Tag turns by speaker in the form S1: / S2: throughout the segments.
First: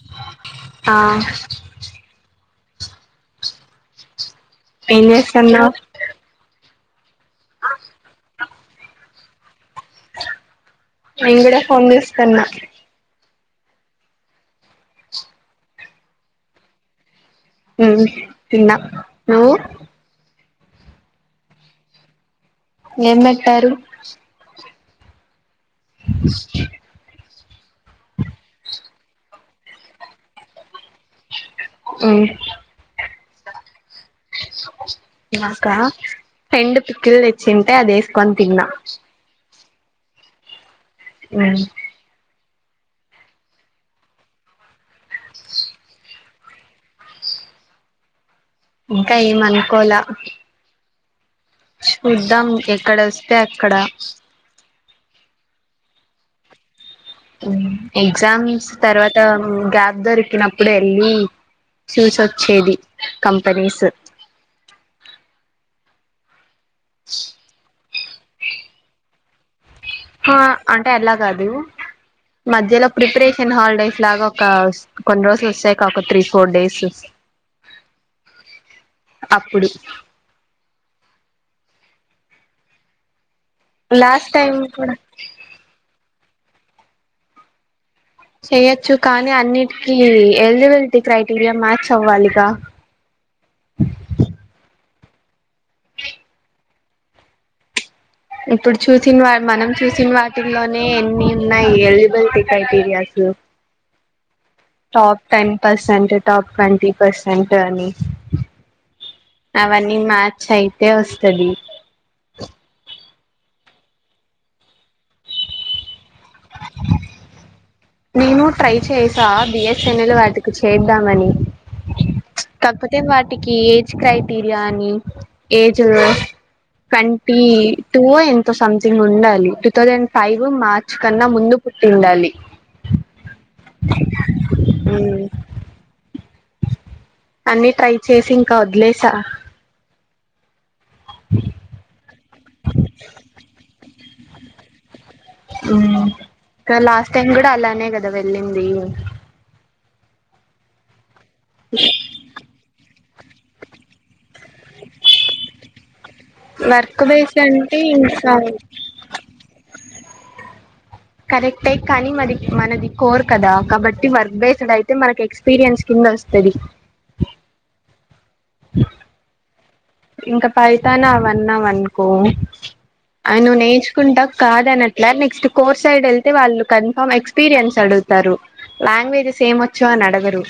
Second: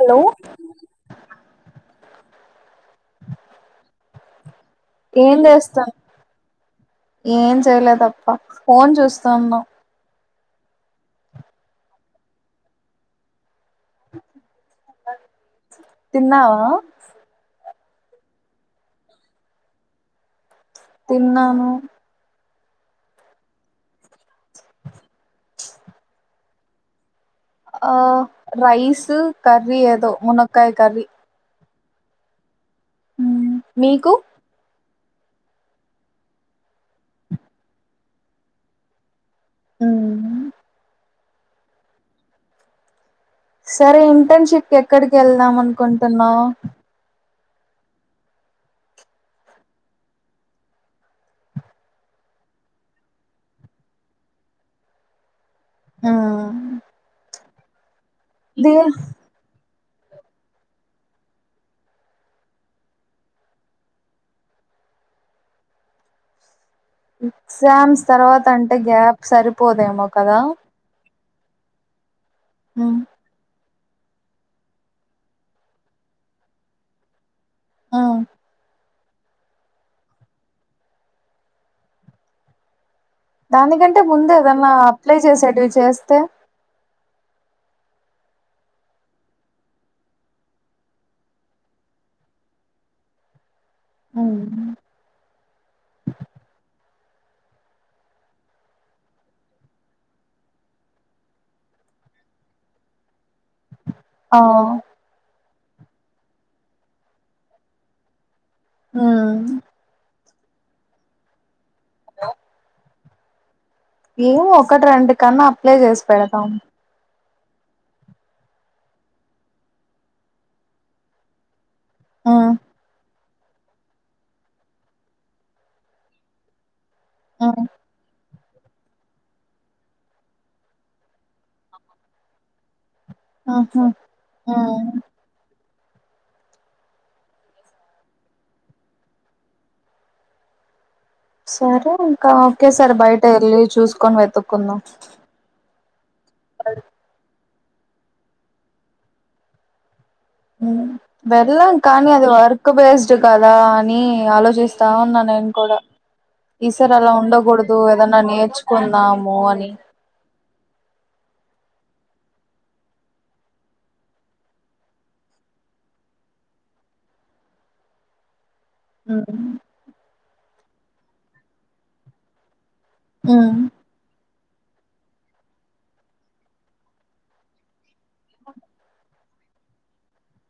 S1: Hello
S2: ఆ ఏం చేస్తాన్నావ్
S1: ఏం చెయ్యలేదప్ప ఫోన్ చూస్తాన్నాం
S2: నేన్ కూడా ఫోన్ చూస్తాన్న
S1: తిన్నావా
S2: హ్మ్ తిన్నా నువ్వు
S1: తిన్నాను
S2: ఏం పెట్టారు
S1: ఆ రైస్ కర్రీ ఏదో మునక్కయ్ కర్రీ
S2: హ్మ్
S1: హ్మ్ మీకు
S2: నాకా ఫ్రెండ్ పిక్కిల్ తెచ్చింటే అది వేసుకొని తిన్నా.
S1: హ్మ్ మ్మ్
S2: మ్మ్
S1: సరే ఇంటన్ షిప్ ఎక్కడికి వెళ్దాం అనుకుంటున్నావ్.
S2: ఇంకా ఏమనుకోలా చూద్దాం ఎక్కడ వస్తే అక్కడ
S1: ఆ
S2: ఉమ్ ఎగ్జామ్స్ తర్వాత గ్యాప్ దొరికినప్పుడు వెళ్ళి చూస్ వచ్చేది కంపెనీస్
S1: ఎక్జామ్స్ తర్వాత అంటే గ్యాప్ సరి పోదేమో
S2: ఆ
S1: కదా
S2: అంటే అలా కాదు మధ్యలో
S1: మ్మ్.
S2: ప్రిపరేషన్ హాల్డేస్ ఇలాగ ఒక కొన్ని రోజులు వస్తాయి కాక ఒక త్రీ ఫోర్ డేస్
S1: ఆ
S2: అప్పుడు
S1: దానికంటే
S2: లాస్ట్
S1: ముందే
S2: టైం
S1: ఏదన్నా
S2: కూడా
S1: అప్లై చేసేటివి చేస్తే
S2: చెయొచ్చు కానీ అన్నిటికీ ఎలిజిబిలిటీ క్రైటీరియా మ్యాచ్ అవ్వాలిగా
S1: ఉమ్
S2: ఇప్పుడు చూసిన వా మనం చూసిన వాటిల్లోనే ఎన్ని ఉన్నాయి ఎలిజిబిలిటీ క్రైటీరియాస్
S1: ఆ
S2: top ten percent top twenty percent అని
S1: మ్మ్.
S2: అవన్ని మ్యా చైతే వస్తది
S1: హలో ఏవో ఒకటి రెండు కన్నా అప్లై చేసి పెడతాం
S2: నేను ట్రై చేసా బి ఎస్ ఎన్ ఎల్ వాటికి చేద్దామని తప్పితే వాట్ టికి ఏజ్ క్రైటీరియా అని ఏజు ట్వంటీ టూ వో ఎంతో సంథింగ్ ఉండాలి టూ థౌజండ్ ఫైవ్ మార్చ్ కన్నా ముందు పుట్టిండాలి
S1: ఆహా ఆ
S2: అన్నీ ట్రై చేసి ఇంక వదిలేసా
S1: సరే ఇంక ఓకే సారి బయట వెళ్ళి చూస్ కోని వెతుక్కుందాం
S2: ఉమ్ క లాస్ట్ టైమ్ కూడా అలా నే కదా వెళ్లింది
S1: ఊ వెల్లాం కానీ అది వర్క్ బేస్ చు కదా అని ఆలోచిస్తా ఉన్నా నేను కూడా ఈ సారి
S2: వర్క్
S1: అలా
S2: బేస్డ్ అంటే
S1: ఉండగూడదు ఏదన్నా
S2: ఇంకా
S1: నేర్చుకుందాము అని
S2: కరెక్టే కానీ మది మనది కోరు కదా కాబట్టి వర్క్ బేస్డ్ అయితే మనకి ఎక్స్పిరియన్స్ కింద వొస్తది
S1: హ్మ్
S2: ఇంకా పైతాన్ అవన్నావ్ అనుకో అయి నువ్వు నేర్చుకుంటా కాదనట్లా నెక్స్ట్ కోర్ సైడ్ వెళ్తే వాళ్ళు కన్ఫామ్ ఎక్స్పీరియన్స్ అడు తరు లాంగ్వేజెస్ సేమొచ్చు అని అడగరు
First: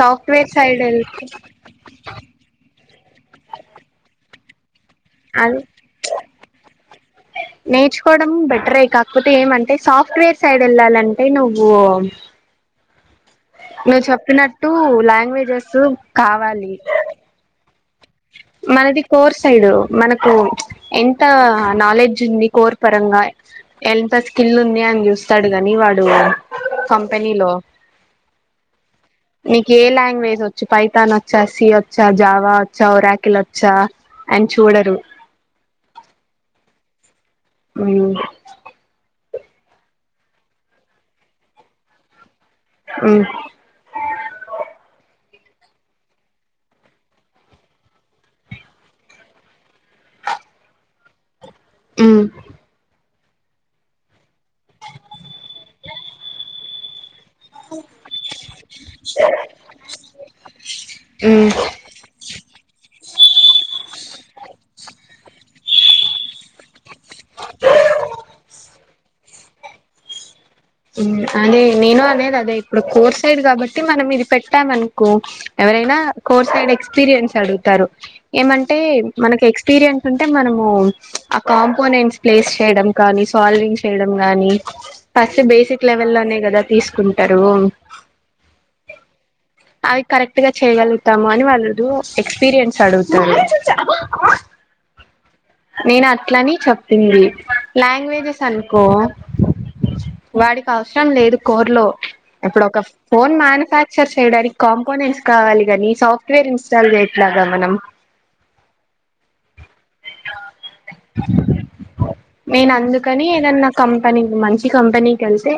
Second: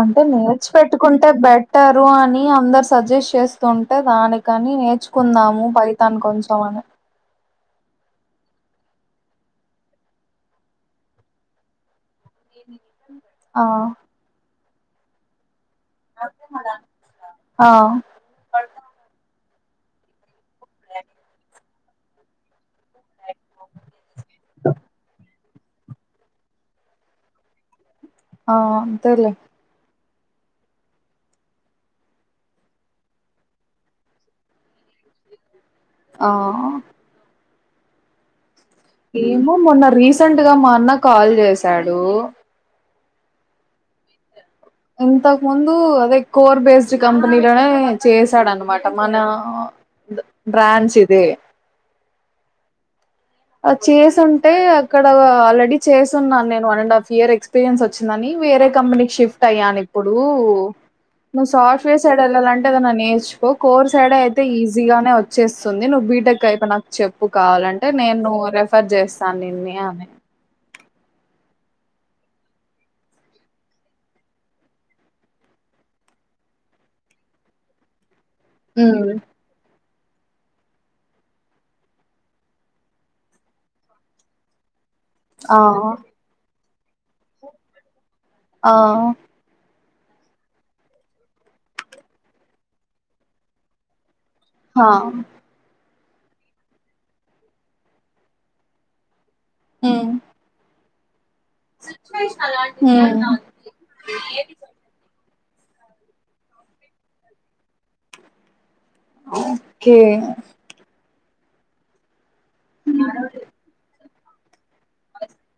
S1: అంటే నేర్చి
S2: సైడ్ వెళ్తే
S1: పెట్టుకుంటే బెటర్ రు అని అందరూ అందరూ సజెస్ చేస్తుంటే దానికని నే
S2: అది
S1: ర్చుకుందాము ఫైతాన్ కొంచెం అని
S2: నేర్చుకోవడం బెటరే కాకపోతే ఏమంటే సాఫ్ట్వేర్ సైడ్ ఎళ్ళాలంటే నువ్వు
S1: ఆ
S2: నువ్వు చెప్పిన ట్టు లాంగ్వేజెస్ ప్రూఫ్ కావాలి
S1: ఆ
S2: మనది కోర్ సైడు మనకు ఎంత నాలెడ్జ్ ఉంది కోర్ పరంగా ఎంత స్కిల్ ఉంది అని చూస్ వస్తాడు కానీ వాడు కంపెనీలో
S1: ఆ అంతేలే
S2: వేస్ వచ్చి పైతాన్ వచ్చా సి వచ్చా జావా చ్ సౌరాకిలు వచ్చా అని చూడరు
S1: ఆ
S2: హ్మ్
S1: ఏమో మొన్న రీసెంట్ గా మా అన్న కాల్ చేసాడు
S2: ఉ
S1: ఇంతకు ముందు అదే కోర్ బేస్డ్ కంపెనీలోనే చేసాడనమాట మన బ్రాంచ్ ఇదే
S2: ఉ
S1: అది చేసుంటే అక్కడ ఆల్రెడీ చేసి ఉన్నాను నేను one and half year experience వచ్చిందని వేరే కంపెకి షిఫ్ట్ అయ్యాను ఇప్పుడూ నువ్వు
S2: మ్మ్
S1: సాఫ్ట్వేర్ సైడ్ ఎళ్ళాలంటే ఎదన్న నేర్చుకో కోర్ సైడ్ అయితే ఈజీగానే వచ్చేస్తుంది నువ్వు బీటెక్ అయిపోయినాకు చెప్పు కావాలంటే రిఫర్ చేస్తాను నిన్నే అని
S2: అదే నేను అనేది అదే ఇప్పుడు కోర్ సైడ్ కాబట్టి మనం ఇది పెట్టామనుకో ఎవరైనా కోర్ సైడ్ ఎక్స్పీరియన్స్ అడుగుతారు ఏమంటే
S1: ఉమ్,
S2: మనకి ఎక్స్పీరియన్ అంటే మనము ఆ కాంపోనెంట్స్ ప్లేస్ చేయడం కానీ సాల్వింగ్ చేయడం కానీ
S1: ఆ
S2: బేసిక్ లెవెల్లోనే కదా తీసుకుంటరూ
S1: ఆ
S2: అవి కరెక్ట్ గా చేయగలుగుతాము అని వాళ్ళు ఎక్స్పీరియన్స్ అడుగుతారు
S1: హా
S2: నేను అట్లని చెప్పింది లాంగ్వేజెస్ అనుకో
S1: ఉమ్
S2: వాడికి అవసరం లేదు కోర్ లో ఇప్పుడు ఒక
S1: అని
S2: ఫోన్ మ్యానుఫ్యాక్చర్ చేయడానికి కాంపోనెంట్స్ కావాలి గాని సాఫ్ట్వేర్ ఇన్స్టాల్ చేయట్లాగా మనం
S1: ఓకే
S2: [inaudible] నేను అందుకని ఏదన్నా కం కానీ మంచి కంపెనీ కెళ్తే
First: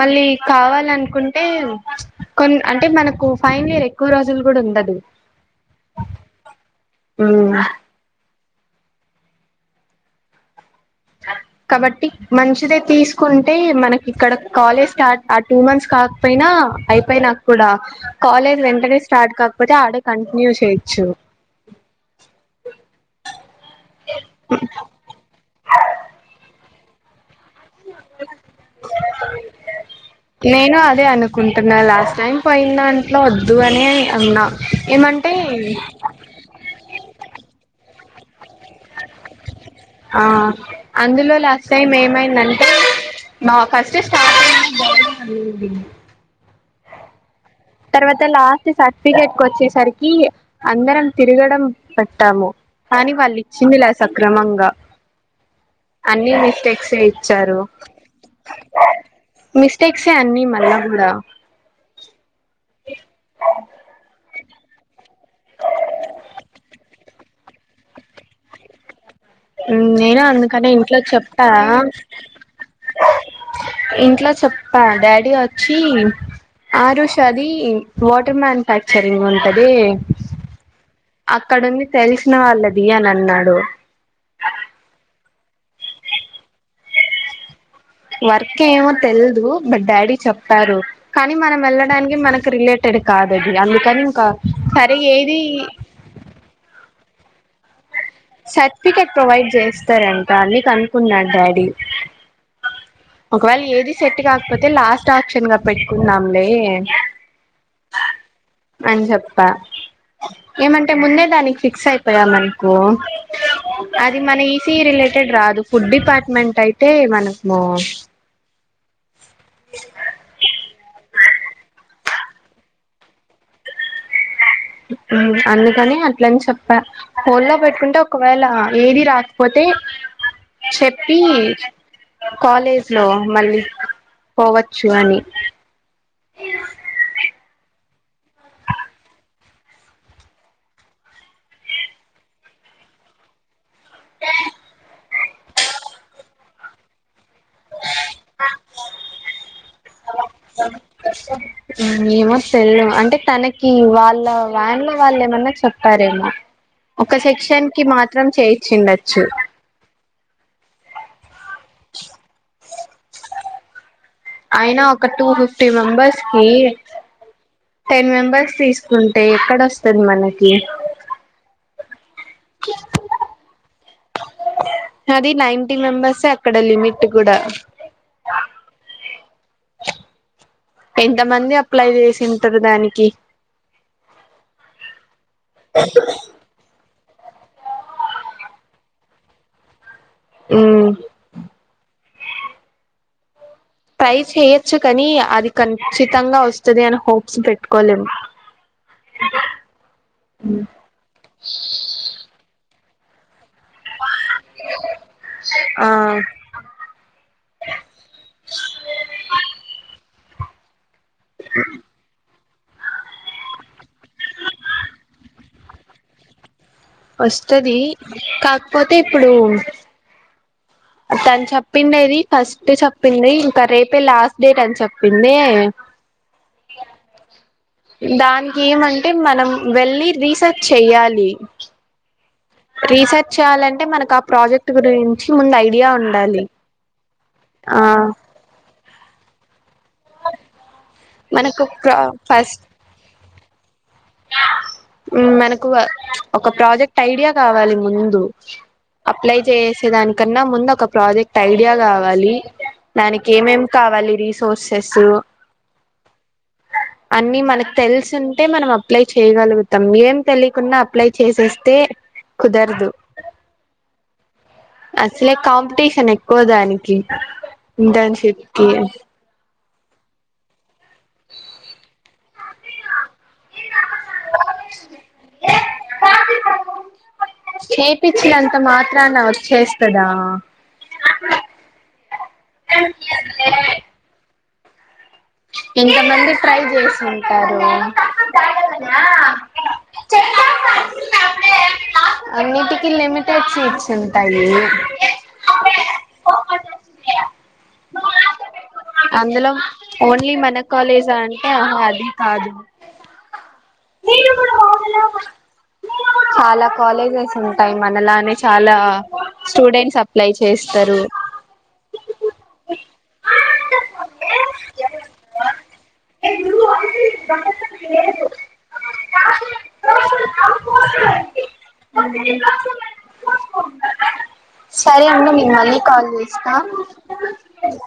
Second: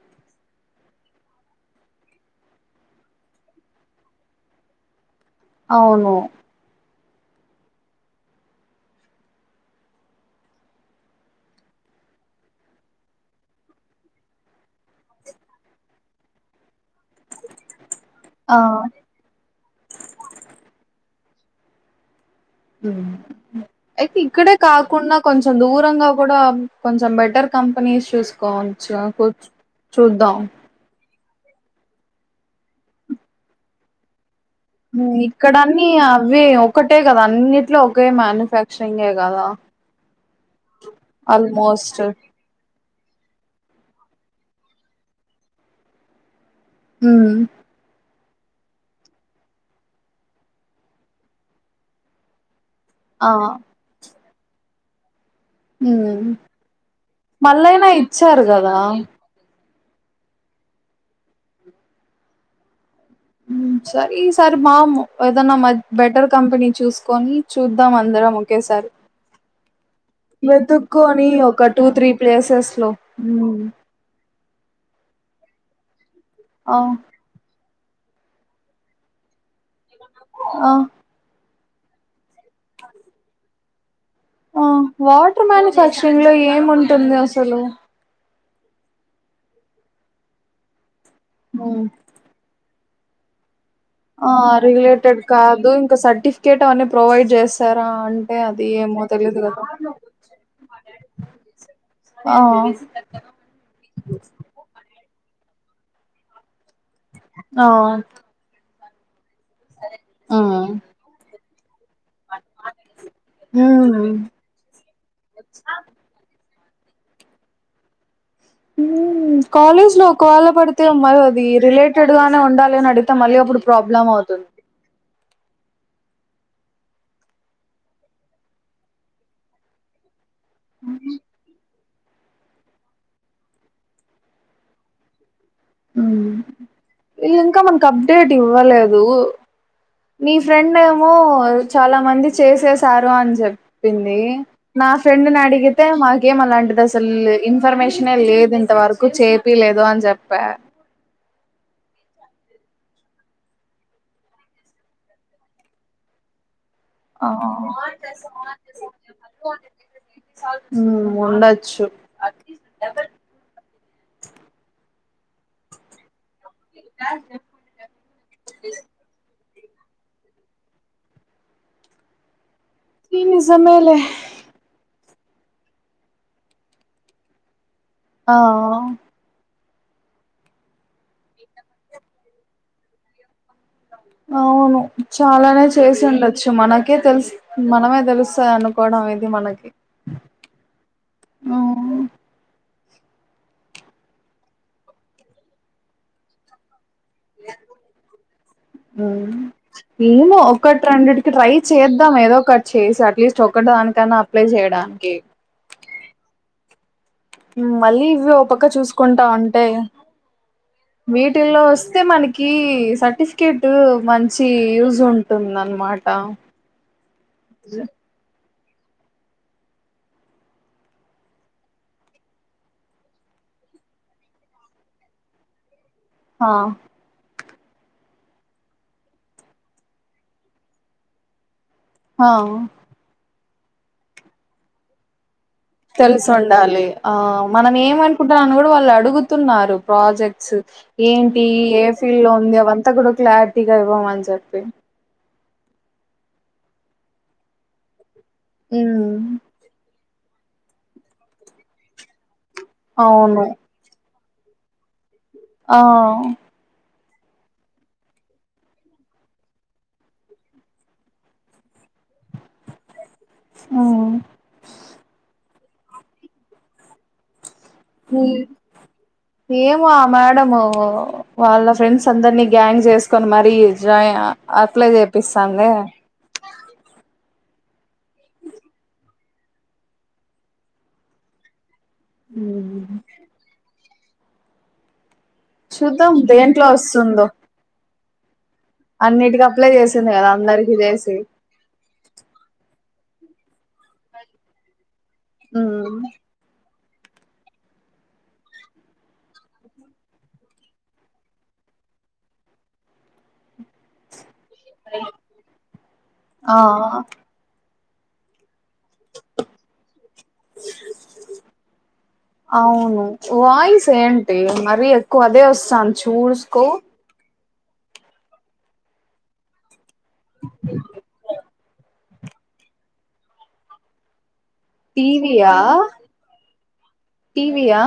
S2: మళ్ళీ కావా అనుకుంటే కొ అంటే మనకు ఫైనల్ ఇయర్ ఎక్కువ రోజులు కూడా ఉండదు
S1: అవును
S2: ఉమ్ కాబట్టి మంచిదే తీసుకుంటే మనకి ఇక్కడ కాలేజ్ స్టార్ట్ ఆ టూ మంత్స్ కాకపోయినా అయి పోయినాక కూడా
S1: ఆ
S2: కాలేజ్ వెంటనే స్టార్ట్ కాకపోతే ఆడే కంటిన్యూ చేయొచ్చు. [inaudible]
S1: ఉమ్ అయితే ఇక్కడే కాకుండా కొంచెం దూరంగా కూడా కొంచెం బెటర్ కంపెనీస్ చూసుకోవచ్చు చూద్దాం
S2: కుంటున్నా లాస్ట్ టైం పోయిన దాంట్లో వద్దు అనే అన్నా ఏమంటే
S1: ఇక్కడన్నీ అవే ఒకటే కాదు అన్నిటిలో ఒకే మ్యానుఫ్యాక్చరింగే గదా
S2: ఆ అందులో లాస్ట్ టైం ఏమైందంటే? నా ఫస్ట్ స్టార్టింగ్ [inaudible]
S1: మ్మ్
S2: తర్వాత లాస్ట్ సర్టిఫికెట్ కొచ్చేసరికి అందరం తిరగడం పెట్టాము. కానీ
S1: ఆ
S2: వాళ్ళిచ్చిందిలే స క్రమంగా
S1: మ్మ్
S2: ఇచ్చారు
S1: మళ్ళైనా ఇచ్చారు గదా.
S2: మిస్టేక్సే అన్నీ మళ్ళా గూడా
S1: మ్మ్ సరే ఈసారి మామ్ ఏదనా బెటర్ కంపెనీ చూసుకొని చూద్దాం అందరం ఒకేసారి.
S2: మ్మ్ నేను అందుకనే ఇంట్లో
S1: వెతుక్కొని
S2: చెప్పా
S1: ఒక టూ త్రీ ప్లేసెస్ లో
S2: ఇంట్లో చెప్పా డా డి వొచ్చి
S1: ఆ
S2: ఆరూష దీ వాటర్ మ్యాన్ఫ్యాక్చరింగ్ ఉంటది
S1: ఆ
S2: అక్కడుంది తెల్సిన వాళ్ళది అని అన్నాడు.
S1: ఆ వాటర్ మ్యానుఫ్యాక్చరింగ్ లో ఏం ఉంటుంది అసలు.
S2: వర్కేమో తెల్దు బట్ డాడీ చెప్పారు. కానీ మనం
S1: హ్మ్.
S2: వెళ్ళడానికి మనకి రిలే టెడ్ కాదది అందు
S1: ఆ రిలేటెడ్ కాదు ఇంకా సర్టిఫికేట్ అవన్నీ ప్రొవైడ్ చేస్
S2: సర్ట్ఫికెట్ ప్రొవైడ్ చేస్తారంట అన్నీ కనుక్కున్నాడ్ డాడీ
S1: ఆ
S2: ఒకవేళ ఏది సెట్ గాకపోతే లాస్ట్ ఆప్షన్ గా పెట్టుకున్నాంలే
S1: ఆ
S2: అని చెప్ ప్ప
S1: ఆ
S2: ఏమంటే ముందే దానికి ఫిక్సై పోయామనకో
S1: హ్మ్
S2: అది మన ఈ సీ ఈ రిలేటెడ్ రాదు ఫుడ్ డిపార్ట్మెంట్ అయి తే మనము
S1: మ్మ్ కాలేజ్ లో ఒకవేళ పడితే మరి అది రిలేట్ టెడుగానే ఉండాలని అడితే మళ్ళీ అప్పుడు ప్రాబ్లమ్ అవుతుంది.
S2: మ్మ్ అందుకనే అట్లని చెప్పా. హోల్డ్ లో పెట్టుకుంటే ఒకవేళ ఏది రాకపోతే, చెప్పీ కాలేజ్ లో మళ్ళి పోవచ్చు అని
S1: మ్మ్ వీళ్ళింకా మనకి అప్డేట్ ఇవ్వలేదూ. నీ ఫ్రెండేమో చాలా మంది చేసేసారు అని చెప్పింది నా ఫ్రెండ్నడిగితే మాకేం అలాంటిదసలు ఇన్ఫర్మేషనే లేదు ఇంత వరకు చేపీలేదు అని చెప్పా
S2: మ్మ్ ఏమో తెల్దు అంటే తనకి వాళ్ళ వాన్ లో వాళ్ళేమన్నా చెప్పారేమో ఒక
S1: ఆ
S2: సెక్షన్ కి మాత్రం చేయిచ్చిండొచ్చు
S1: మ్మ్ ఉండొచ్చు డబల్
S2: ఐనా ఒక టూ ఫిఫ్టీ మెంబర్స్ కి టెన్ మెంబర్స్ తీసుకుంటే ఎక్కడొస్ వస్తది మనకి
S1: ఇ నిజమేలే
S2: అది నైన్టీ మెంబెర్సే అక్కడ లిమిట్ కూడా
S1: ఆ
S2: ఎంతమంది అప్లై చేసింటరు దానికి
S1: అవును చాలానే చేసిండచ్చు మన కే తెలుసు మనమే తెలుస్తాది అనుకోవడం ఇది మనకి
S2: ఇమ్
S1: ఉమ్
S2: ట్రై చెయచ్చు కాని అది కన్ చితంగా వొస్తది అనొ
S1: ఏమో ఒకటి రెండిటికి ట్రై చేద్దాం ఏదో ఒకట్ చేసి అట్లీస్ట్ చొకటి దానికైన్నా అప్లై చేయడానికి
S2: ఆ
S1: ఉమ్ మళ్ళీ ఇవి ఓ పక్క చూసుకుంటా ఉంటే వీటిల్లో వస్తే మని కి సర్టిఫికేట్ మంచి యూజ్ ఉంటుంది అనమాట
S2: వస్తది కా పోతే ఇప్పుడు అ తను చెప్పిండేది ఫస్ట్ చెప్పింది ఇంకా రేపే లాస్ట్ డేట్ అని చెప్పిందే
S1: హా
S2: దానికి ఏమంటే మనం వెళ్ళి రిసార్చ్ చెయ్యాలి.
S1: ఆహా
S2: రీసెర్చ్ చేయాలంటే మనకు ఆ ప్రాజెక్ట్ గురించ్
S1: తెలుసుండాలి ఆ మనం
S2: ఆ
S1: ఏమ్ అనుకుంటున్నానో కూడా వాళ్ అడు అడుగుతున్నారు ప్రాజెక్ట్స్ ఏంటి
S2: మనకు
S1: ఏ
S2: ప్ర
S1: ఫీల్డ్ లో ఉంది.
S2: ఫస్ట్
S1: అవంతా కూడా క్లారిటీ గర్వం అని చెప్పి
S2: ఎక్కువ ప్చ్ ఒక ప్రాజెక్ట్ ఐడియా కావాలి ముందు. అప్లై
S1: ఉమ్
S2: చేసే దానికి కన్నా ముందు ఒక ప్రాజెక్ట్ ఐడియా కావాలి దానికి
S1: అవును
S2: ఏమేం కావాలి తీసుకో సోర్సెస్
S1: ఆ
S2: అన్నిీ మనకు తెలిసుంటే మనం అప్ అప్లై చేయగలుగుతాం ఏం తెలియకుంన్నా అప్లై చేసేస్తే కుదరదు
S1: ఉమ్
S2: అసలే కాంప్ టీషన్ ఎక్కువ దానికి. దాని శతి
S1: ఏమో ఆ మేడము వాళ్ళ ఫ్రెండ్స్ అందరినీ గ్యాంగ్ చేస్త. అతను మరి ఛాయా అప్లై చేపిస్తోందా.
S2: చేపించినంత మాత్రాన వచ్చేస్తదా.
S1: ఉ
S2: ఇంతమంది ట్రై
S1: దేంట్లో
S2: చేసి
S1: వస్తుందో
S2: ఉంటారు.
S1: అన్నిటికి అప్లై చేసింది. కదా అందరికి చేసి.
S2: అన్నిటికీ లిమిటెడ్ సీట్స్ ఉంటాయి
S1: ఉ
S2: అందులో ఓన్లీ మన కాలేజ్ అంటే ఆ అది కాదు
S1: ఆ
S2: చాలా కాలేజెస్ ఉంటాయి మనలానే చాలా స్టూడెంట్స్ అప్లైచేస్తారు
S1: అవును కు అదే వస్తాను చూసుకో
S2: [inaudible] సరే ఉండు నేను
S1: టీవీయా
S2: మళ్ళీ కాల్ చేసినా
S1: టీవీయా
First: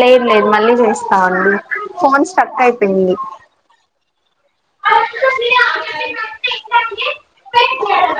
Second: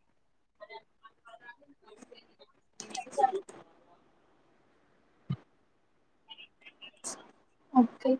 S2: లేదు లేదు మళ్ళీ చేస్తామండి ఫోన్స్ స్ట్రక్ అయిపోయింది [inaudible]
S1: ఓకే